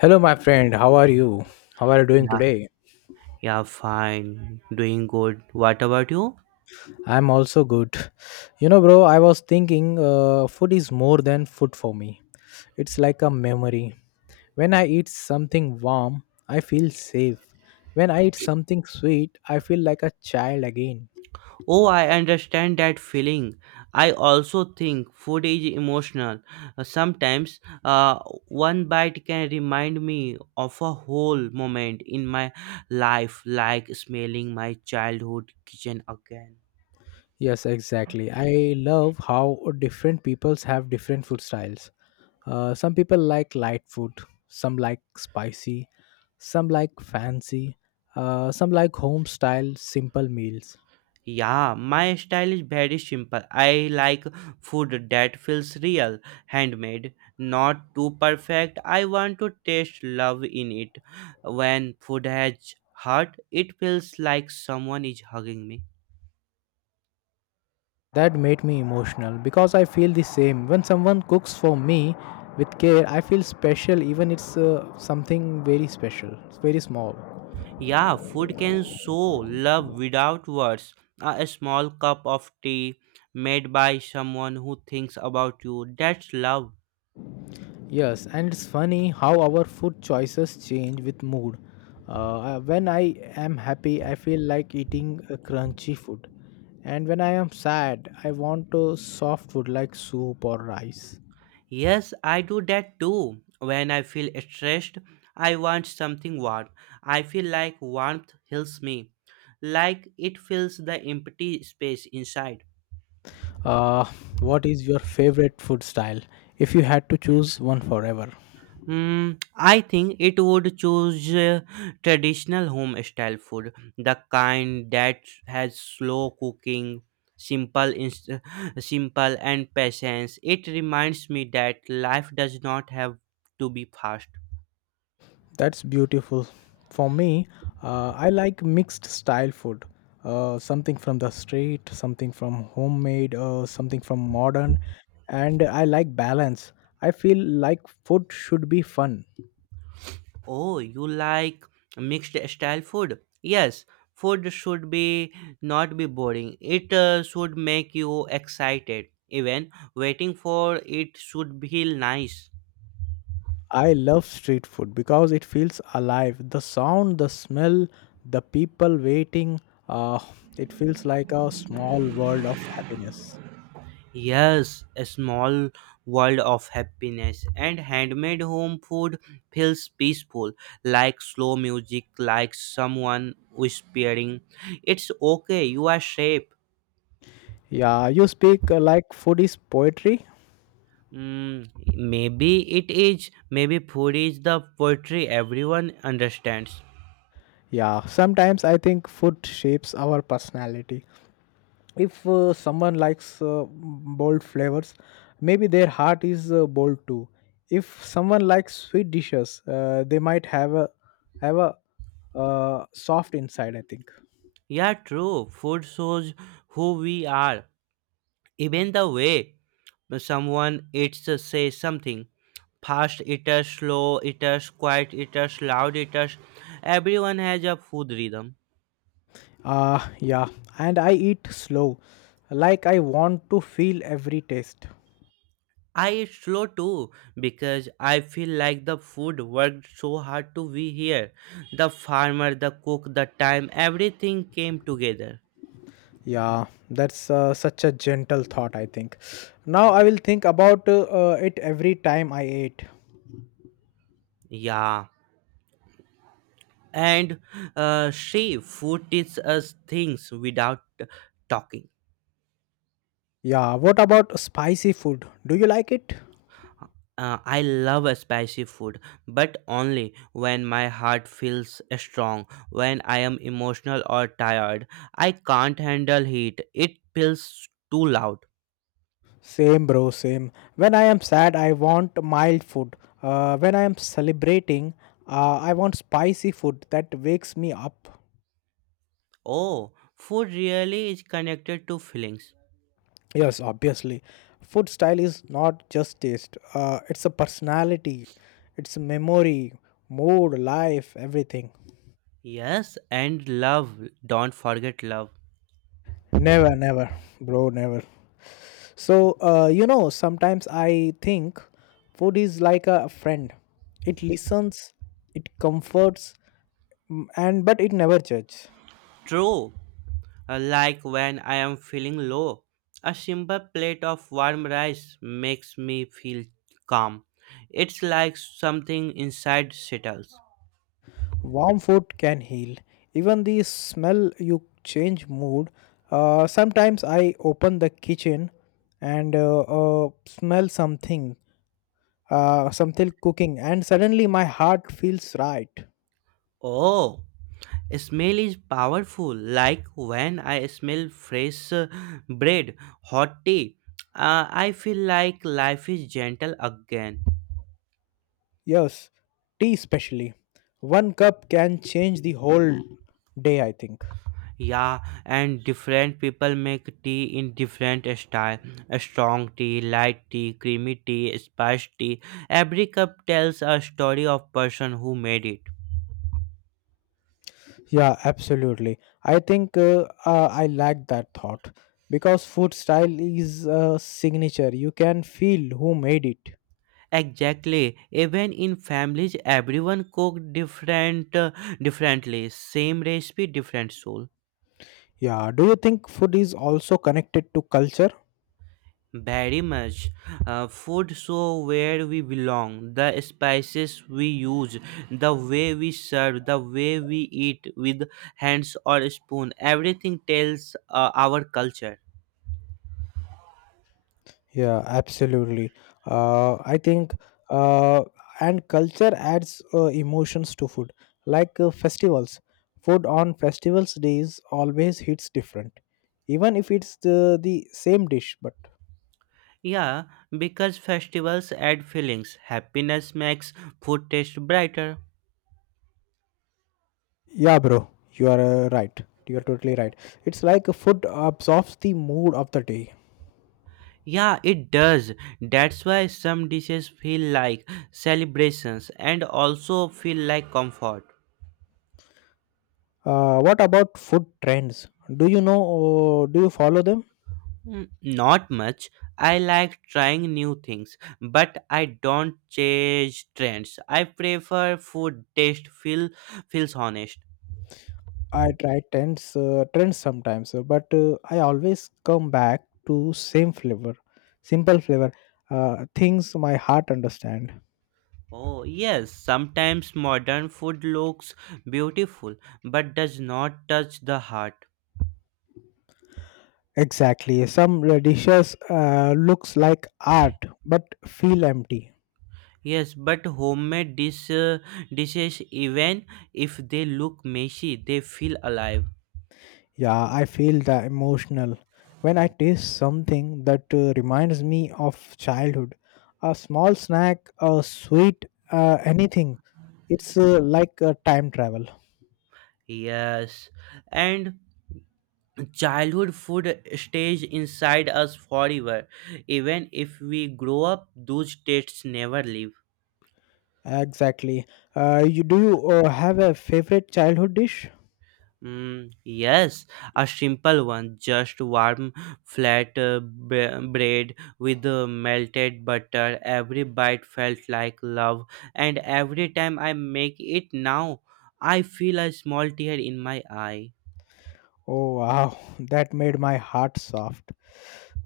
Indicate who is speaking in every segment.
Speaker 1: Hello, my friend. How are you? How are you doing
Speaker 2: Yeah,
Speaker 1: today?
Speaker 2: yeah, fine. Doing good. What about you?
Speaker 1: I'm also good. You know, bro, I was thinking food is more than food for me. It's like a memory. When I eat something warm, I feel safe. When I eat something sweet, I feel like a child again.
Speaker 2: Oh, I understand that feeling. I also think food is emotional. Sometimes, one bite can remind me of a whole moment in my life, like smelling my childhood kitchen again.
Speaker 1: Yes, exactly. I love how different peoples have different food styles. Some people like light food, some like spicy, some like fancy, some like home style simple meals.
Speaker 2: Yeah, my style is very simple. I like food that feels real, handmade, not too perfect. I want to taste love in it. When food has heart, it feels like someone is hugging me.
Speaker 1: That made me emotional because I feel the same. When someone cooks for me with care, I feel special, even it's something very special, it's very small.
Speaker 2: Yeah, food can show love without words. A small cup of tea made by someone who thinks about you, that's love.
Speaker 1: Yes, and it's funny how our food choices change with mood. When I am happy, I feel like eating a crunchy food. And when I am sad, I want a soft food like soup or rice.
Speaker 2: Yes, I do that too. When I feel stressed, I want something warm. I feel like warmth heals me, like it fills the empty space inside.
Speaker 1: Uh, what is your favorite food style if you had to choose one forever?
Speaker 2: Hmm, I think it would choose traditional home style food, the kind that has slow cooking, simple, inst- simple and patience. It reminds me that life does not have to be fast.
Speaker 1: That's beautiful. For me, I like mixed style food. Something from the street, something from homemade, something from modern, and I like balance. I feel like food should be fun.
Speaker 2: Oh, you like mixed style food? Yes, food should be not be boring. It should make you excited. Even waiting for it should feel nice.
Speaker 1: I love street food because it feels alive. The sound, the smell, the people waiting, uh, it feels like a small world of happiness.
Speaker 2: Yes, a small world of happiness and handmade home food feels peaceful, like slow music, like someone whispering. It's okay, you are safe.
Speaker 1: Yeah, you speak like food is poetry.
Speaker 2: Mm, maybe it is. Maybe food is the poetry everyone understands.
Speaker 1: Yeah, sometimes I think food shapes our personality. If someone likes bold flavors, maybe their heart is bold too. If someone likes sweet dishes, they might have a have a soft inside. I think.
Speaker 2: Yeah, true. Food shows who we are. Even the way someone eats says something. Fast eaters, slow eaters, quiet eaters, loud eaters. Everyone has a food rhythm.
Speaker 1: Yeah, and I eat slow, like I want to feel every taste.
Speaker 2: I eat slow too because I feel like the food worked so hard to be here. The farmer, the cook, the time, everything came together.
Speaker 1: Yeah, that's such a gentle thought, I think. Now I will think about it every time I ate.
Speaker 2: Yeah, and she food teaches us things without talking.
Speaker 1: Yeah, what about spicy food? Do you like it?
Speaker 2: I love a spicy food, but only when my heart feels strong, when I am emotional or tired. I can't handle heat, it feels too loud.
Speaker 1: Same, bro, same. When I am sad, I want mild food. When I am celebrating, I want spicy food that wakes me up.
Speaker 2: Oh, food really is connected to feelings.
Speaker 1: Yes, obviously. Food style is not just taste, it's a personality, it's a memory, mood, life, everything.
Speaker 2: Yes, and love. Don't forget love.
Speaker 1: Never, never, bro, never. So, you know, sometimes I think food is like a friend. It listens, it comforts, mm, and but it never judges.
Speaker 2: True. Like when I am feeling low, a simple plate of warm rice makes me feel calm. It's like something inside settles.
Speaker 1: Warm food can heal. Even the smell you change mood. Sometimes I open the kitchen and smell something, something cooking, and suddenly my heart feels right.
Speaker 2: Oh, smell is powerful. Like when I smell fresh bread, hot tea, I feel like life is gentle again.
Speaker 1: Yes, tea especially. One cup can change the whole day, I think.
Speaker 2: Yeah, and different people make tea in different style. A strong tea, light tea, creamy tea, spice tea. Every cup tells a story of person who made it.
Speaker 1: Yeah, absolutely. I think I like that thought because food style is a signature. You can feel who made it.
Speaker 2: Exactly. Even in families, everyone cook different, differently. Same recipe, different soul.
Speaker 1: Yeah, do you think food is also connected to culture?
Speaker 2: Very much. Food so where we belong, the spices we use, the way we serve, the way we eat with hands or spoon, everything tells our culture.
Speaker 1: Yeah, absolutely. I think, uh, and culture adds emotions to food, like festivals. Food on festivals days always hits different, even if it's the same dish. But
Speaker 2: Yeah, because festivals add feelings. Happiness makes food taste brighter.
Speaker 1: yeah, bro, you are right. You are totally right. It's like food absorbs the mood of the day.
Speaker 2: Yeah, it does. That's why some dishes feel like celebrations and also feel like comfort.
Speaker 1: What about food trends? Do you know? Do you follow them?
Speaker 2: Mm, not much. I like trying new things, but I don't change trends. I prefer food taste feels honest.
Speaker 1: I try trends, trends sometimes, but I always come back to same flavor, simple flavor, things my heart understand.
Speaker 2: Oh yes, sometimes modern food looks beautiful but does not touch the heart.
Speaker 1: Exactly. Some dishes looks like art but feel empty.
Speaker 2: Yes, but homemade dishes even if they look messy, they feel alive.
Speaker 1: Yeah, I feel the emotional when I taste something that reminds me of childhood. A small snack, a sweet, anything. It's like a time travel.
Speaker 2: Yes. And childhood food stays inside us forever, even if we grow up those tastes never leave.
Speaker 1: Exactly. You do you have a favorite childhood dish?
Speaker 2: Mm, yes, a simple one, just warm flat bread with melted butter. Every bite felt like love, and every time I make it now, I feel a small tear in my eye.
Speaker 1: Oh wow, that made my heart soft.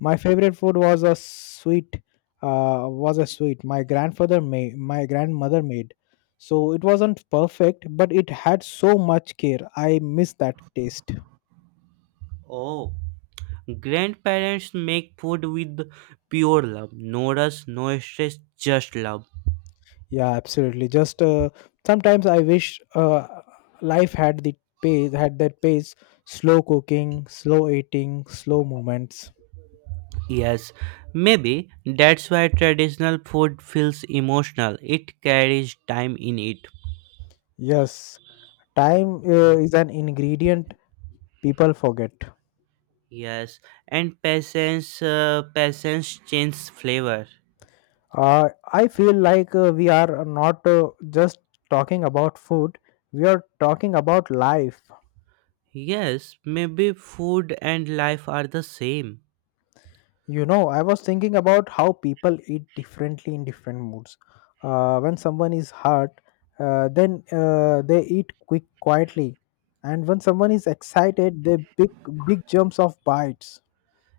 Speaker 1: My favorite food was a sweet, my my grandmother made. So it wasn't perfect, but it had so much care. I miss that taste.
Speaker 2: Oh, grandparents make food with pure love. No rush, no stress, just love.
Speaker 1: Yeah, absolutely. Just sometimes I wish life had the pace, had that pace, slow cooking, slow eating, slow moments.
Speaker 2: Yes, maybe that's why traditional food feels emotional. It carries time in it.
Speaker 1: Yes, time is an ingredient people forget.
Speaker 2: Yes, and patience changes flavor.
Speaker 1: I feel like we are not just talking about food, we are talking about life.
Speaker 2: Yes, maybe food and life are the same.
Speaker 1: You know, I was thinking about how people eat differently in different moods. When someone is hurt, then they eat quick, quietly, and when someone is excited, they big jumps of bites.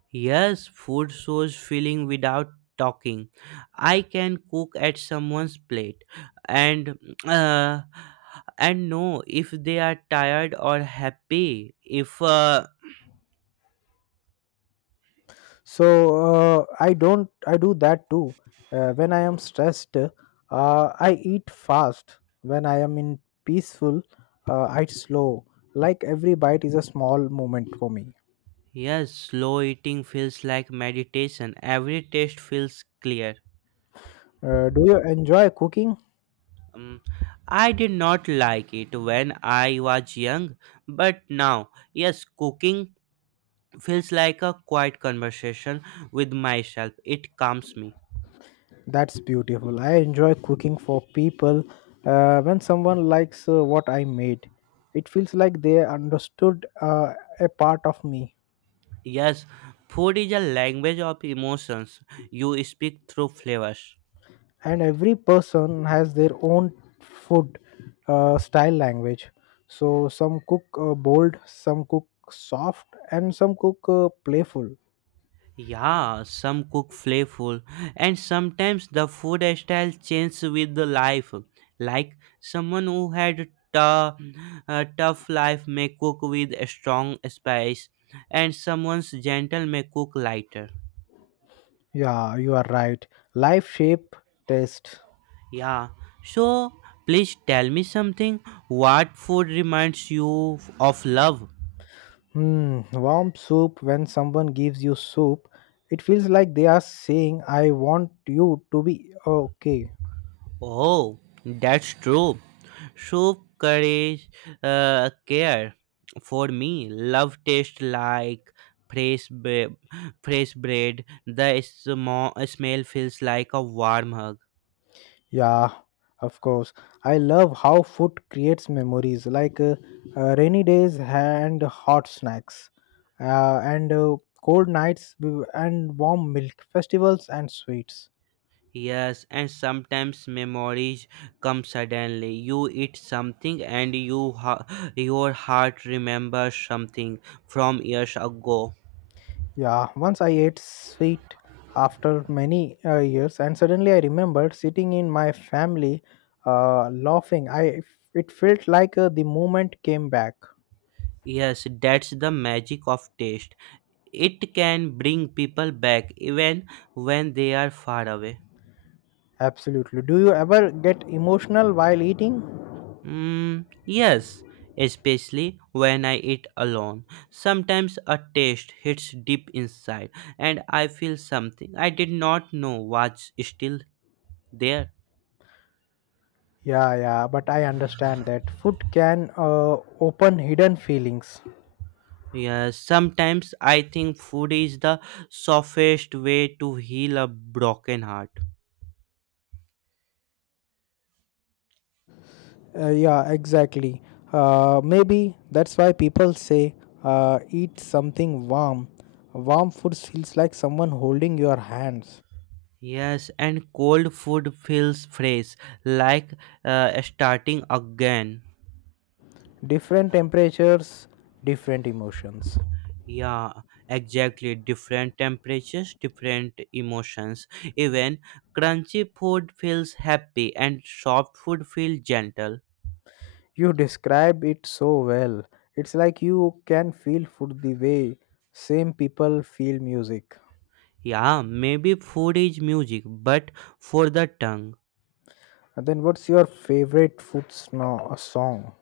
Speaker 2: Yes, food shows feeling without talking. I can cook at someone's plate, and uh, and know if they are tired or happy. If
Speaker 1: So I don't I do that too, when I am stressed, I eat fast. When I am in peaceful, I eat slow, like every bite is a small moment for me.
Speaker 2: Yes, slow eating feels like meditation. Every taste feels clear.
Speaker 1: Do you enjoy cooking?
Speaker 2: Um, I did not like it when I was young, but now, yes, cooking feels like a quiet conversation with myself. It calms me.
Speaker 1: That's beautiful. I enjoy cooking for people. When someone likes what I made, it feels like they understood a part of me.
Speaker 2: Yes, food is a language of emotions. You speak through flavors.
Speaker 1: And every person has their own food style language, so some cook bold, some cook soft, and some cook playful.
Speaker 2: Yeah, some cook flavorful, and sometimes the food style changes with the life. Like someone who had tough, a tough life may cook with a strong spice, and someone's gentle may cook lighter.
Speaker 1: Yeah, you are right. Life shape taste.
Speaker 2: Yeah, so please tell me something. What food reminds you of love?
Speaker 1: Hmm, warm soup. When someone gives you soup, it feels like they are saying I want you to be okay.
Speaker 2: Oh, that's true. Show courage, care. For me, love tastes like fresh, ba- fresh bread. The small smell feels like a warm hug.
Speaker 1: Yeah, of course. I love how food creates memories, like rainy days and hot snacks, and cold nights and warm milk, festivals and sweets.
Speaker 2: Yes, and sometimes memories come suddenly. You eat something, and your heart remembers something from years ago.
Speaker 1: Yeah, once I ate sweet after many years, and suddenly I remembered sitting in my family laughing. I it felt like the moment came back.
Speaker 2: Yes, that's the magic of taste. It can bring people back even when they are far away.
Speaker 1: Absolutely. Do you ever get emotional while eating?
Speaker 2: Mm, yes, especially when I eat alone. Sometimes a taste hits deep inside and I feel something I did not know was still there.
Speaker 1: Yeah, yeah, but I understand that food can open hidden feelings.
Speaker 2: Yes, sometimes I think food is the softest way to heal a broken heart.
Speaker 1: Yeah, exactly. Maybe that's why people say eat something warm. Warm food feels like someone holding your hands.
Speaker 2: Yes, and cold food feels fresh, like starting again.
Speaker 1: Different temperatures, different emotions.
Speaker 2: Yeah, exactly. Different temperatures, different emotions. Even crunchy food feels happy and soft food feels gentle.
Speaker 1: You describe it so well. It's like you can feel food the way same people feel music.
Speaker 2: Yeah, maybe food is music, but for the tongue.
Speaker 1: And then, what's your favorite food song?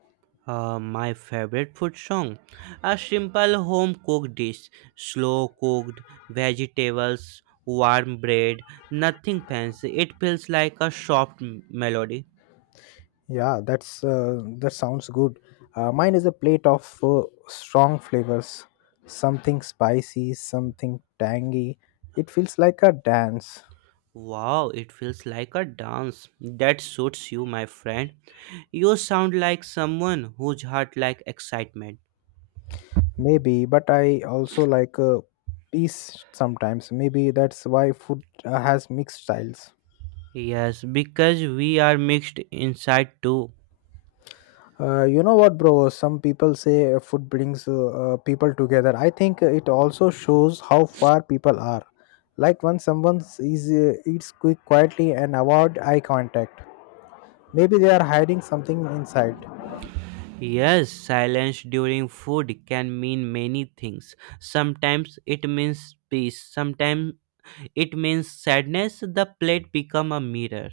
Speaker 2: My favorite food song, a simple home cooked dish, slow cooked vegetables, warm bread, nothing fancy. It feels like a soft melody.
Speaker 1: Yeah, that's that sounds good. Mine is a plate of strong flavors, something spicy, something tangy. It feels like a dance,
Speaker 2: Wow, it feels like a dance. That suits you, my friend. You sound like someone whose heart like excitement.
Speaker 1: maybe. But I also like a peace sometimes. Maybe that's why food has mixed styles.
Speaker 2: Yes, because we are mixed inside too.
Speaker 1: You know what, bro? Some people say food brings people together. I think it also shows how far people are. Like when someone is eats quick quietly and avoid eye contact. Maybe they are hiding something inside.
Speaker 2: Yes, silence during food can mean many things. Sometimes it means peace, sometimes it means sadness. The plate become a mirror.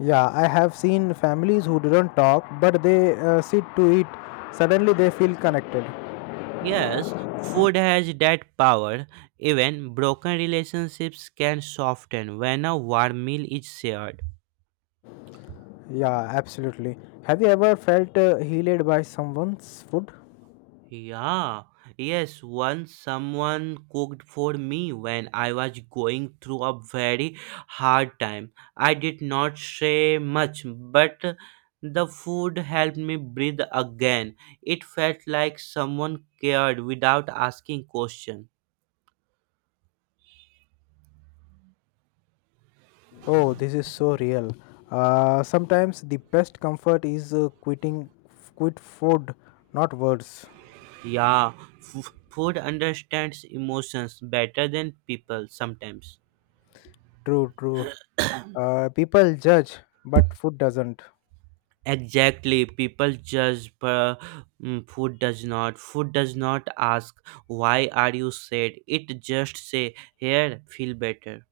Speaker 1: Yeah, I have seen families who didn't talk, but they sit to eat. Suddenly they feel connected.
Speaker 2: Yes, food has that power. Even broken relationships can soften when a warm meal is shared.
Speaker 1: Yeah, absolutely. Have you ever felt healed by someone's food?
Speaker 2: Yeah, yes, once someone cooked for me when I was going through a very hard time. I did not say much, but the food helped me breathe again. It felt like someone cared without asking question.
Speaker 1: Oh, this is so real. Sometimes the best comfort is quit food, not words.
Speaker 2: Yeah, food understands emotions better than people sometimes.
Speaker 1: True, true. People judge, but food doesn't.
Speaker 2: Exactly, people judge, but mm, food does not. Food does not ask, why are you sad? It just say, here, feel better.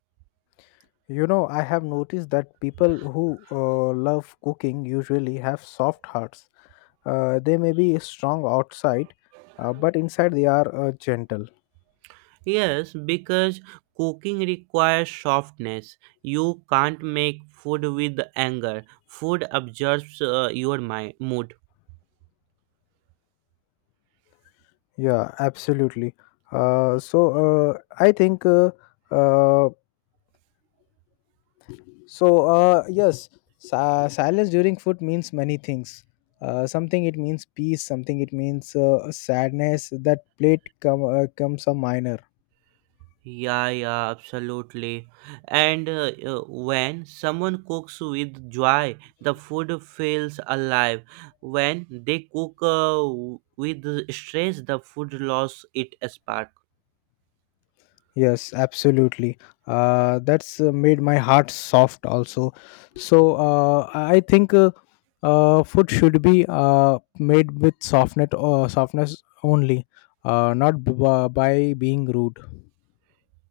Speaker 1: You know, I have noticed that people who love cooking usually have soft hearts. They may be strong outside, but inside they are gentle.
Speaker 2: Yes, because cooking requires softness. You can't make food with anger. Food absorbs your mind, mood.
Speaker 1: Yeah, absolutely. So I think uh, so. Yes, silence during food means many things. Something it means peace. Something it means sadness. That plate comes a minor.
Speaker 2: Yeah, yeah, absolutely. And when someone cooks with joy, the food feels alive. When they cook with stress, the food loses its spark.
Speaker 1: Yes, absolutely. That's made my heart soft also. So I think food should be made with softness or softness only, not by being rude.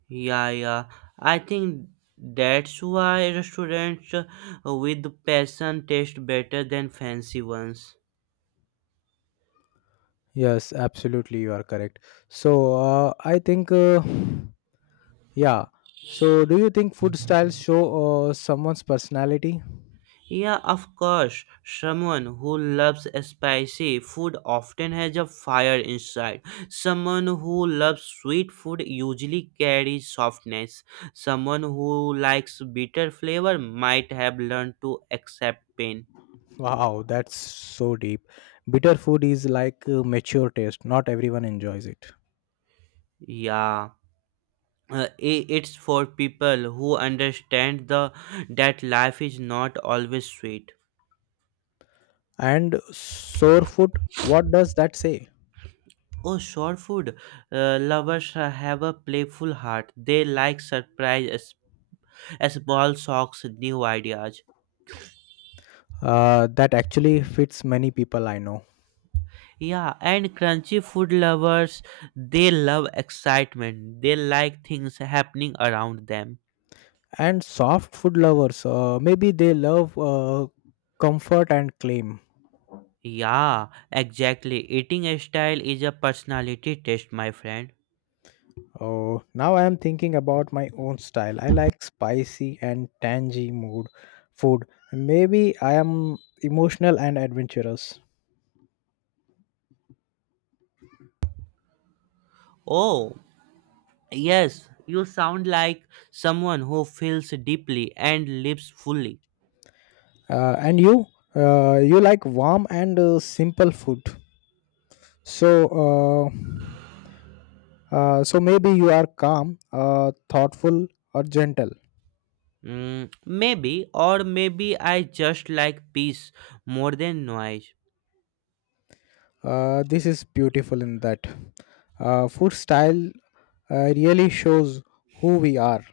Speaker 2: Yeah, yeah. I think that's why restaurants with passion taste better than fancy ones.
Speaker 1: Yes, absolutely, you are correct. So I think, yeah. So do you think food styles show someone's personality?
Speaker 2: Yeah, of course. Someone who loves spicy food often has a fire inside. Someone who loves sweet food usually carries softness. Someone who likes bitter flavor might have learned to accept pain.
Speaker 1: Wow, that's so deep. Bitter food is like a mature taste. Not everyone enjoys it.
Speaker 2: Yeah. It's for people who understand the that life is not always sweet.
Speaker 1: And sour food, what does that say?
Speaker 2: Oh, short food. Lovers have a playful heart. They like surprise small shocks, new ideas.
Speaker 1: That actually fits many people I know.
Speaker 2: Yeah, and crunchy food lovers, they love excitement. They like things happening around them.
Speaker 1: And soft food lovers, maybe they love comfort and claim.
Speaker 2: Yeah, exactly. Eating style is a personality test, my friend.
Speaker 1: Oh, now I am thinking about my own style. I like spicy and tangy mood food. Maybe I am emotional and adventurous.
Speaker 2: Oh, yes, you sound like someone who feels deeply and lives fully.
Speaker 1: And you, you like warm and simple food. So, uh, so maybe you are calm, thoughtful, or gentle.
Speaker 2: Mm, maybe, or maybe I just like peace more than noise.
Speaker 1: This is beautiful in that. Food style really shows who we are.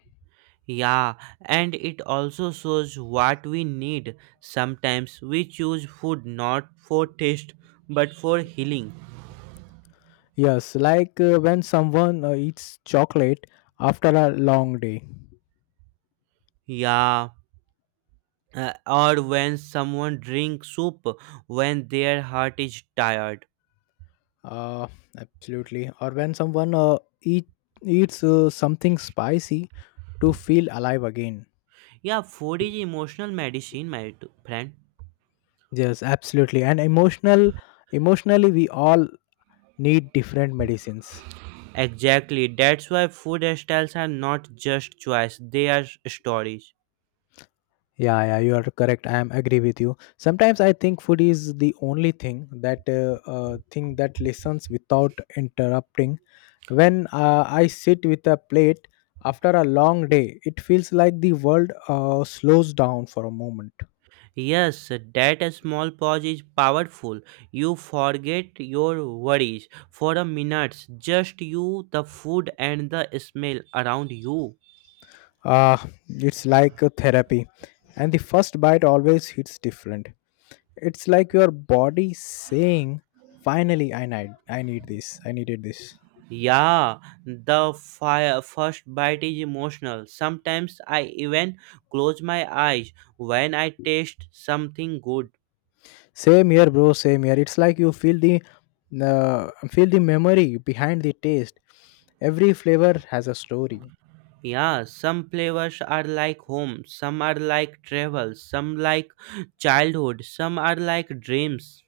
Speaker 2: Yeah, and it also shows what we need. Sometimes we choose food not for taste but for healing.
Speaker 1: Yes, like when someone eats chocolate after a long day.
Speaker 2: Yeah, or when someone drinks soup when their heart is tired.
Speaker 1: Uh, absolutely. Or when someone eats something spicy to feel alive again.
Speaker 2: Yeah, food is emotional medicine, my friend.
Speaker 1: Yes, absolutely. And emotionally, we all need different medicines.
Speaker 2: Exactly, that's why food styles are not just choice, they are stories.
Speaker 1: Yeah, yeah, you are correct. I am agree with you. Sometimes I think food is the only thing that listens without interrupting. When I sit with a plate after a long day, it feels like the world slows down for a moment.
Speaker 2: Yes, that small pause is powerful. You forget your worries for a minute, just you, the food, and the smell around you.
Speaker 1: Uh, it's like a therapy, and the first bite always hits different. It's like your body saying, "Finally, I need this. I needed this."
Speaker 2: Yeah, the fire, first bite is emotional. Sometimes I even close my eyes when I taste something good.
Speaker 1: Same here, bro. Same here. It's like you feel feel the memory behind the taste. Every flavor has a story.
Speaker 2: Yeah, some flavors are like home, some are like travel, some like childhood, some are like dreams.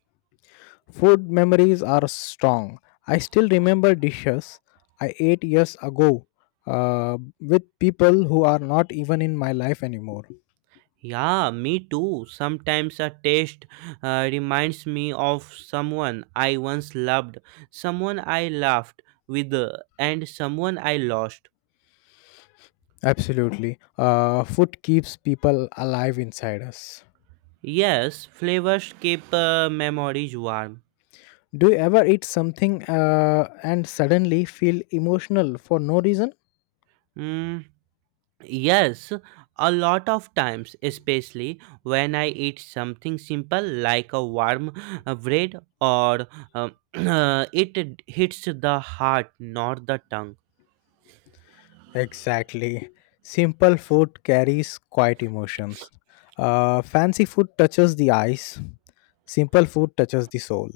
Speaker 1: Food memories are strong. I still remember dishes I ate years ago with people who are not even in my life anymore.
Speaker 2: Yeah, me too. Sometimes a taste reminds me of someone I once loved, someone I laughed with, and someone I lost.
Speaker 1: Absolutely. Food keeps people alive inside us.
Speaker 2: Yes, flavors keep memories warm.
Speaker 1: Do you ever eat something and suddenly feel emotional for no reason?
Speaker 2: Mm, yes, a lot of times, especially when I eat something simple like a warm bread or um, it hits the heart, not the tongue.
Speaker 1: Exactly. Simple food carries quiet emotions. Fancy food touches the eyes. Simple food touches the soul.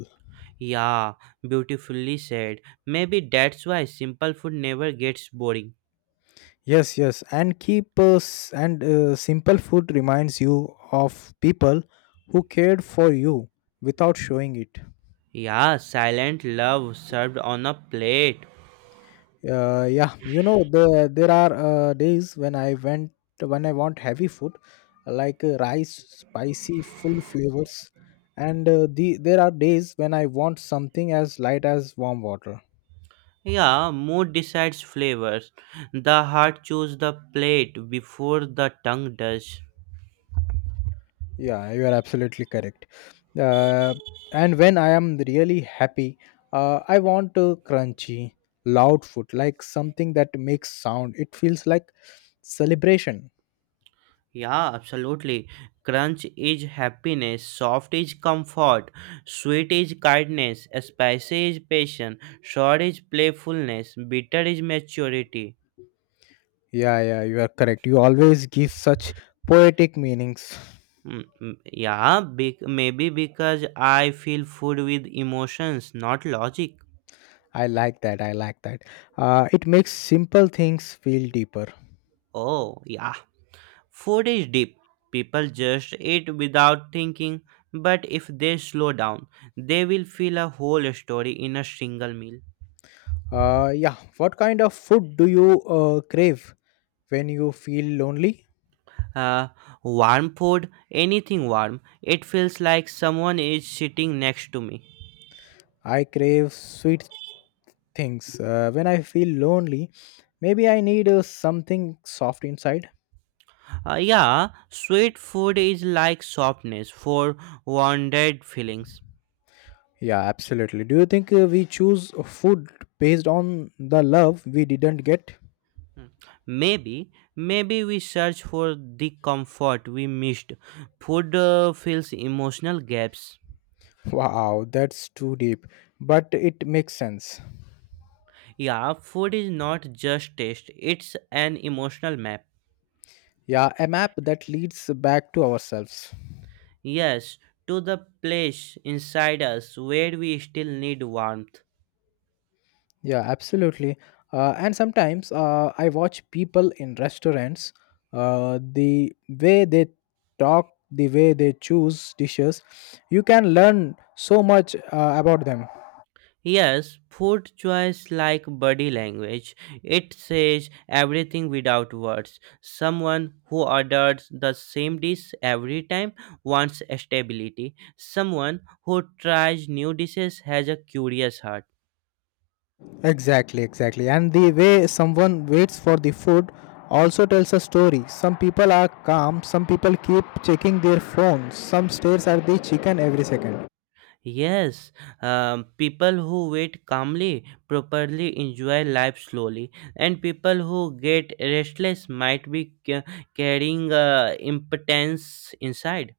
Speaker 2: Yeah, beautifully said. Maybe that's why simple food never gets boring.
Speaker 1: Yes, yes, and keep s- and simple food reminds you of people who cared for you without showing it.
Speaker 2: Yeah, silent love served on a plate.
Speaker 1: Yeah, you know there are days when I went when I want heavy food, like rice, spicy, full flavors, and there are days when I want something as light as warm water.
Speaker 2: Yeah, mood decides flavors. The heart chooses the plate before the tongue does.
Speaker 1: Yeah, you are absolutely correct. Uh, and when I am really happy, I want crunchy, loud food, like something that makes sound. It feels like celebration.
Speaker 2: Yeah, absolutely. Crunch is happiness, soft is comfort, sweet is kindness, spicy is passion, sour is playfulness, bitter is maturity.
Speaker 1: Yeah, yeah, you are correct. You always give such poetic meanings.
Speaker 2: Yeah, bec maybe because I feel food with emotions, not logic.
Speaker 1: I like that. I like that. It makes simple things feel deeper.
Speaker 2: Oh, yeah. Food is deep. People just eat without thinking, but if they slow down, they will feel a whole story in a single meal.
Speaker 1: Yeah. What kind of food do you crave when you feel lonely?
Speaker 2: Uh, Warm food, anything warm, it feels like someone is sitting next to me.
Speaker 1: I crave sweet things. When I feel lonely, maybe I need something soft inside.
Speaker 2: Yeah, sweet food is like softness for wounded feelings.
Speaker 1: Yeah, absolutely. Do you think we choose food based on the love we didn't get?
Speaker 2: Mm. Maybe, maybe we search for the comfort we missed. Food fills emotional gaps.
Speaker 1: Wow, that's too deep. But it makes sense.
Speaker 2: Yeah, food is not just taste, it's an emotional map.
Speaker 1: Yeah, a map that leads back to ourselves.
Speaker 2: Yes, to the place inside us where we still need warmth.
Speaker 1: Yeah, absolutely. And sometimes I watch people in restaurants, the way they talk, the way they choose dishes, you can learn so much about them.
Speaker 2: Yes, food choice like body language. It says everything without words. Someone who orders the same dish every time wants stability. Someone who tries new dishes has a curious heart.
Speaker 1: Exactly, exactly. And the way someone waits for the food also tells a story. Some people are calm, some people keep checking their phones, some stares at the chicken every second.
Speaker 2: Yes, people who wait calmly properly enjoy life slowly, and people who get restless might be carrying impotence inside.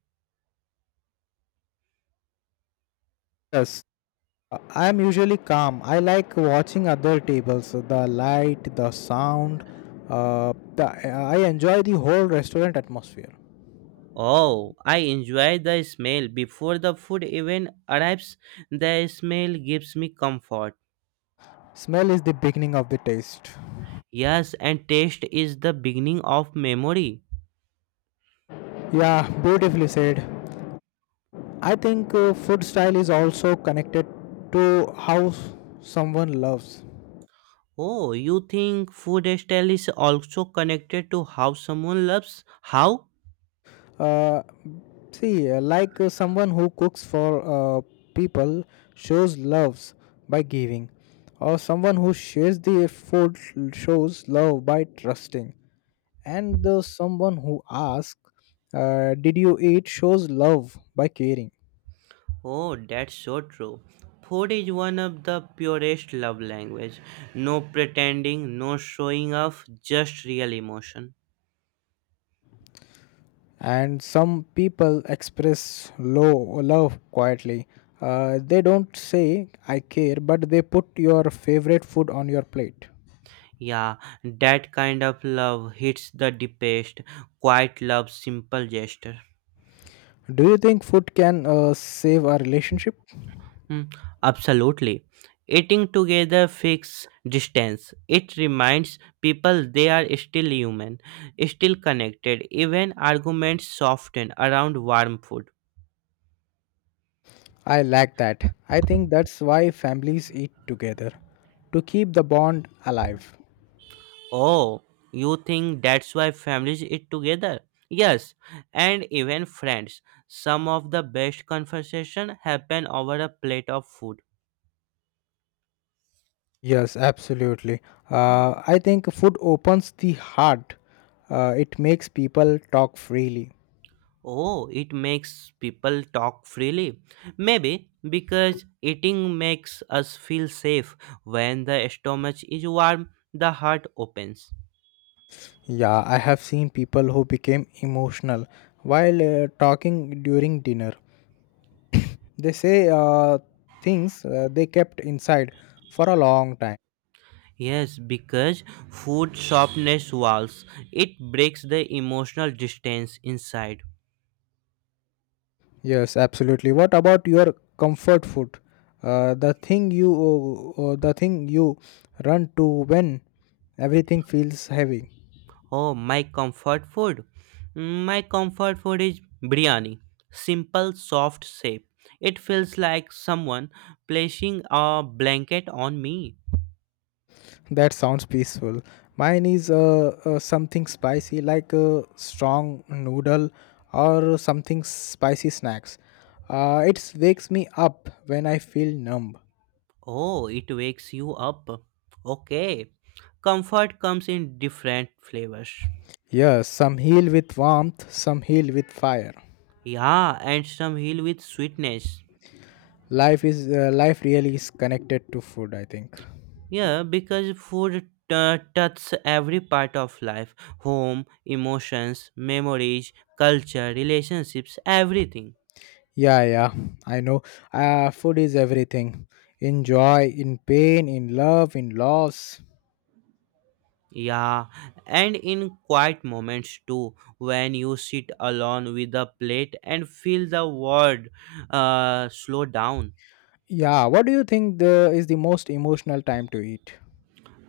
Speaker 1: Yes, I'm usually calm. I like watching other tables, the light, the sound. I enjoy the whole restaurant atmosphere.
Speaker 2: Oh, I enjoy the smell. Before the food even arrives, the smell gives me comfort.
Speaker 1: Smell is the beginning of the taste.
Speaker 2: Yes, and taste is the beginning of memory.
Speaker 1: Yeah, beautifully said. I think food style is also connected to how someone loves.
Speaker 2: Oh, you think food style is also connected to how someone loves? How?
Speaker 1: Uh, see, like someone who cooks for people shows loves by giving, or someone who shares the food shows love by trusting, and the someone who asks, "Did you eat?" shows love by caring.
Speaker 2: Oh, that's so true. Food is one of the purest love language. No pretending, no showing off, just real emotion.
Speaker 1: And some people express low love quietly. They don't say "I care," but they put your favorite food on your plate.
Speaker 2: Yeah, that kind of love hits the deepest. Quiet love, simple gesture.
Speaker 1: Do you think food can save a relationship?
Speaker 2: Mm, absolutely. Eating together fixes distance. It reminds people they are still human, still connected. Even arguments soften around warm food.
Speaker 1: I lack that. I think that's why families eat together, to keep the bond alive.
Speaker 2: Oh, you think that's why families eat together? Yes, and even friends. Some of the best conversation happen over a plate of food.
Speaker 1: Yes, absolutely. I think food opens the heart, it makes people talk freely.
Speaker 2: Oh, it makes people talk freely. Maybe because eating makes us feel safe. When the stomach is warm, the heart opens.
Speaker 1: Yeah, I have seen people who became emotional while talking during dinner. They say things they kept inside for a long time.
Speaker 2: Yes, because food softens walls. It breaks the emotional distance inside.
Speaker 1: Yes, absolutely. What about your comfort food? The thing you run to when everything feels heavy.
Speaker 2: Oh, my comfort food. Mm, my comfort food is biryani. Simple, soft shape. It feels like someone placing a blanket on me.
Speaker 1: That sounds peaceful. Mine is something spicy like a strong noodle or something spicy snacks. It wakes me up when I feel numb.
Speaker 2: Oh, it wakes you up. Okay. Comfort comes in different flavors.
Speaker 1: Yes, some heal with warmth, some heal with fire.
Speaker 2: Yeah, and some heal with sweetness.
Speaker 1: Life is life really is connected to food, I think.
Speaker 2: Yeah, because food touches every part of life home, emotions, memories, culture, relationships, everything.
Speaker 1: Yeah, yeah, I know. Food is everything. In joy, in pain, in love, in loss.
Speaker 2: Yeah, and in quiet moments too, when you sit alone with a plate and feel the world slow down.
Speaker 1: Yeah, what do you think the is the most emotional time to eat?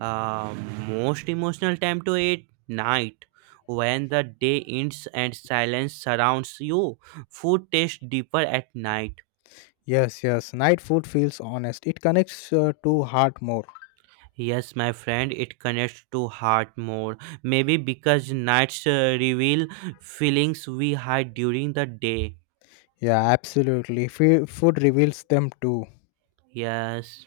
Speaker 2: Uh, Most emotional time to it night, when the day ends and silence surrounds you, food tastes deeper at night.
Speaker 1: Yes, yes. Night food feels honest. It connects to heart more.
Speaker 2: Yes, my friend, it connects to heart more, maybe because nights reveal feelings we hide during the day.
Speaker 1: Yeah, absolutely. Food reveals them too.
Speaker 2: Yes,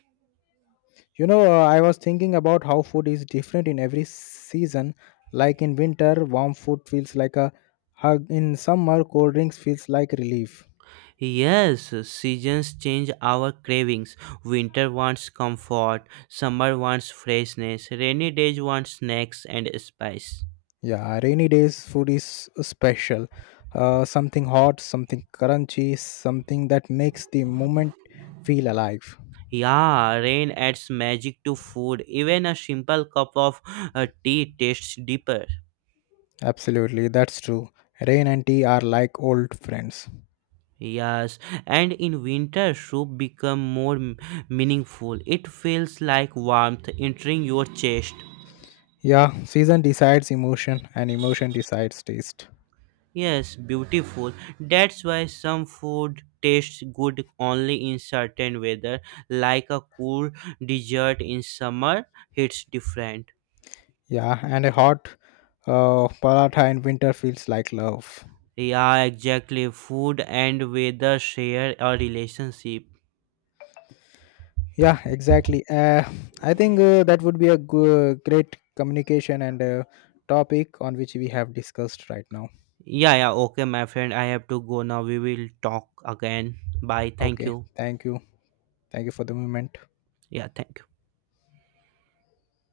Speaker 1: You know, I was thinking about how food is different in every season. Like in winter, warm food feels like a hug. In summer, cold drinks feels like relief.
Speaker 2: yes, seasons change our cravings. Winter wants comfort, summer wants freshness, rainy days want snacks and spice.
Speaker 1: Yeah, rainy days food is special. Something hot, something crunchy, something that makes the moment feel alive.
Speaker 2: Yeah, rain adds magic to food. Even a simple cup of tea tastes deeper.
Speaker 1: Absolutely, that's true. Rain and tea are like old friends.
Speaker 2: Yes, and in winter soup become more meaningful. It feels like warmth entering your chest.
Speaker 1: Yeah, season decides emotion, and emotion decides taste.
Speaker 2: Yes, beautiful. That's why some food tastes good only in certain weather, like a cool dessert in summer hits different.
Speaker 1: Yeah, and a hot paratha in winter feels like love.
Speaker 2: Yeah, exactly. Food and weather share a relationship.
Speaker 1: Yeah, exactly. I think that would be a great communication and topic on which we have discussed right now.
Speaker 2: Yeah, yeah, okay, my friend. I have to go now. We will talk again. Bye. Thank
Speaker 1: Okay,
Speaker 2: you.
Speaker 1: thank you. Thank you for the moment.
Speaker 2: Yeah, thank you.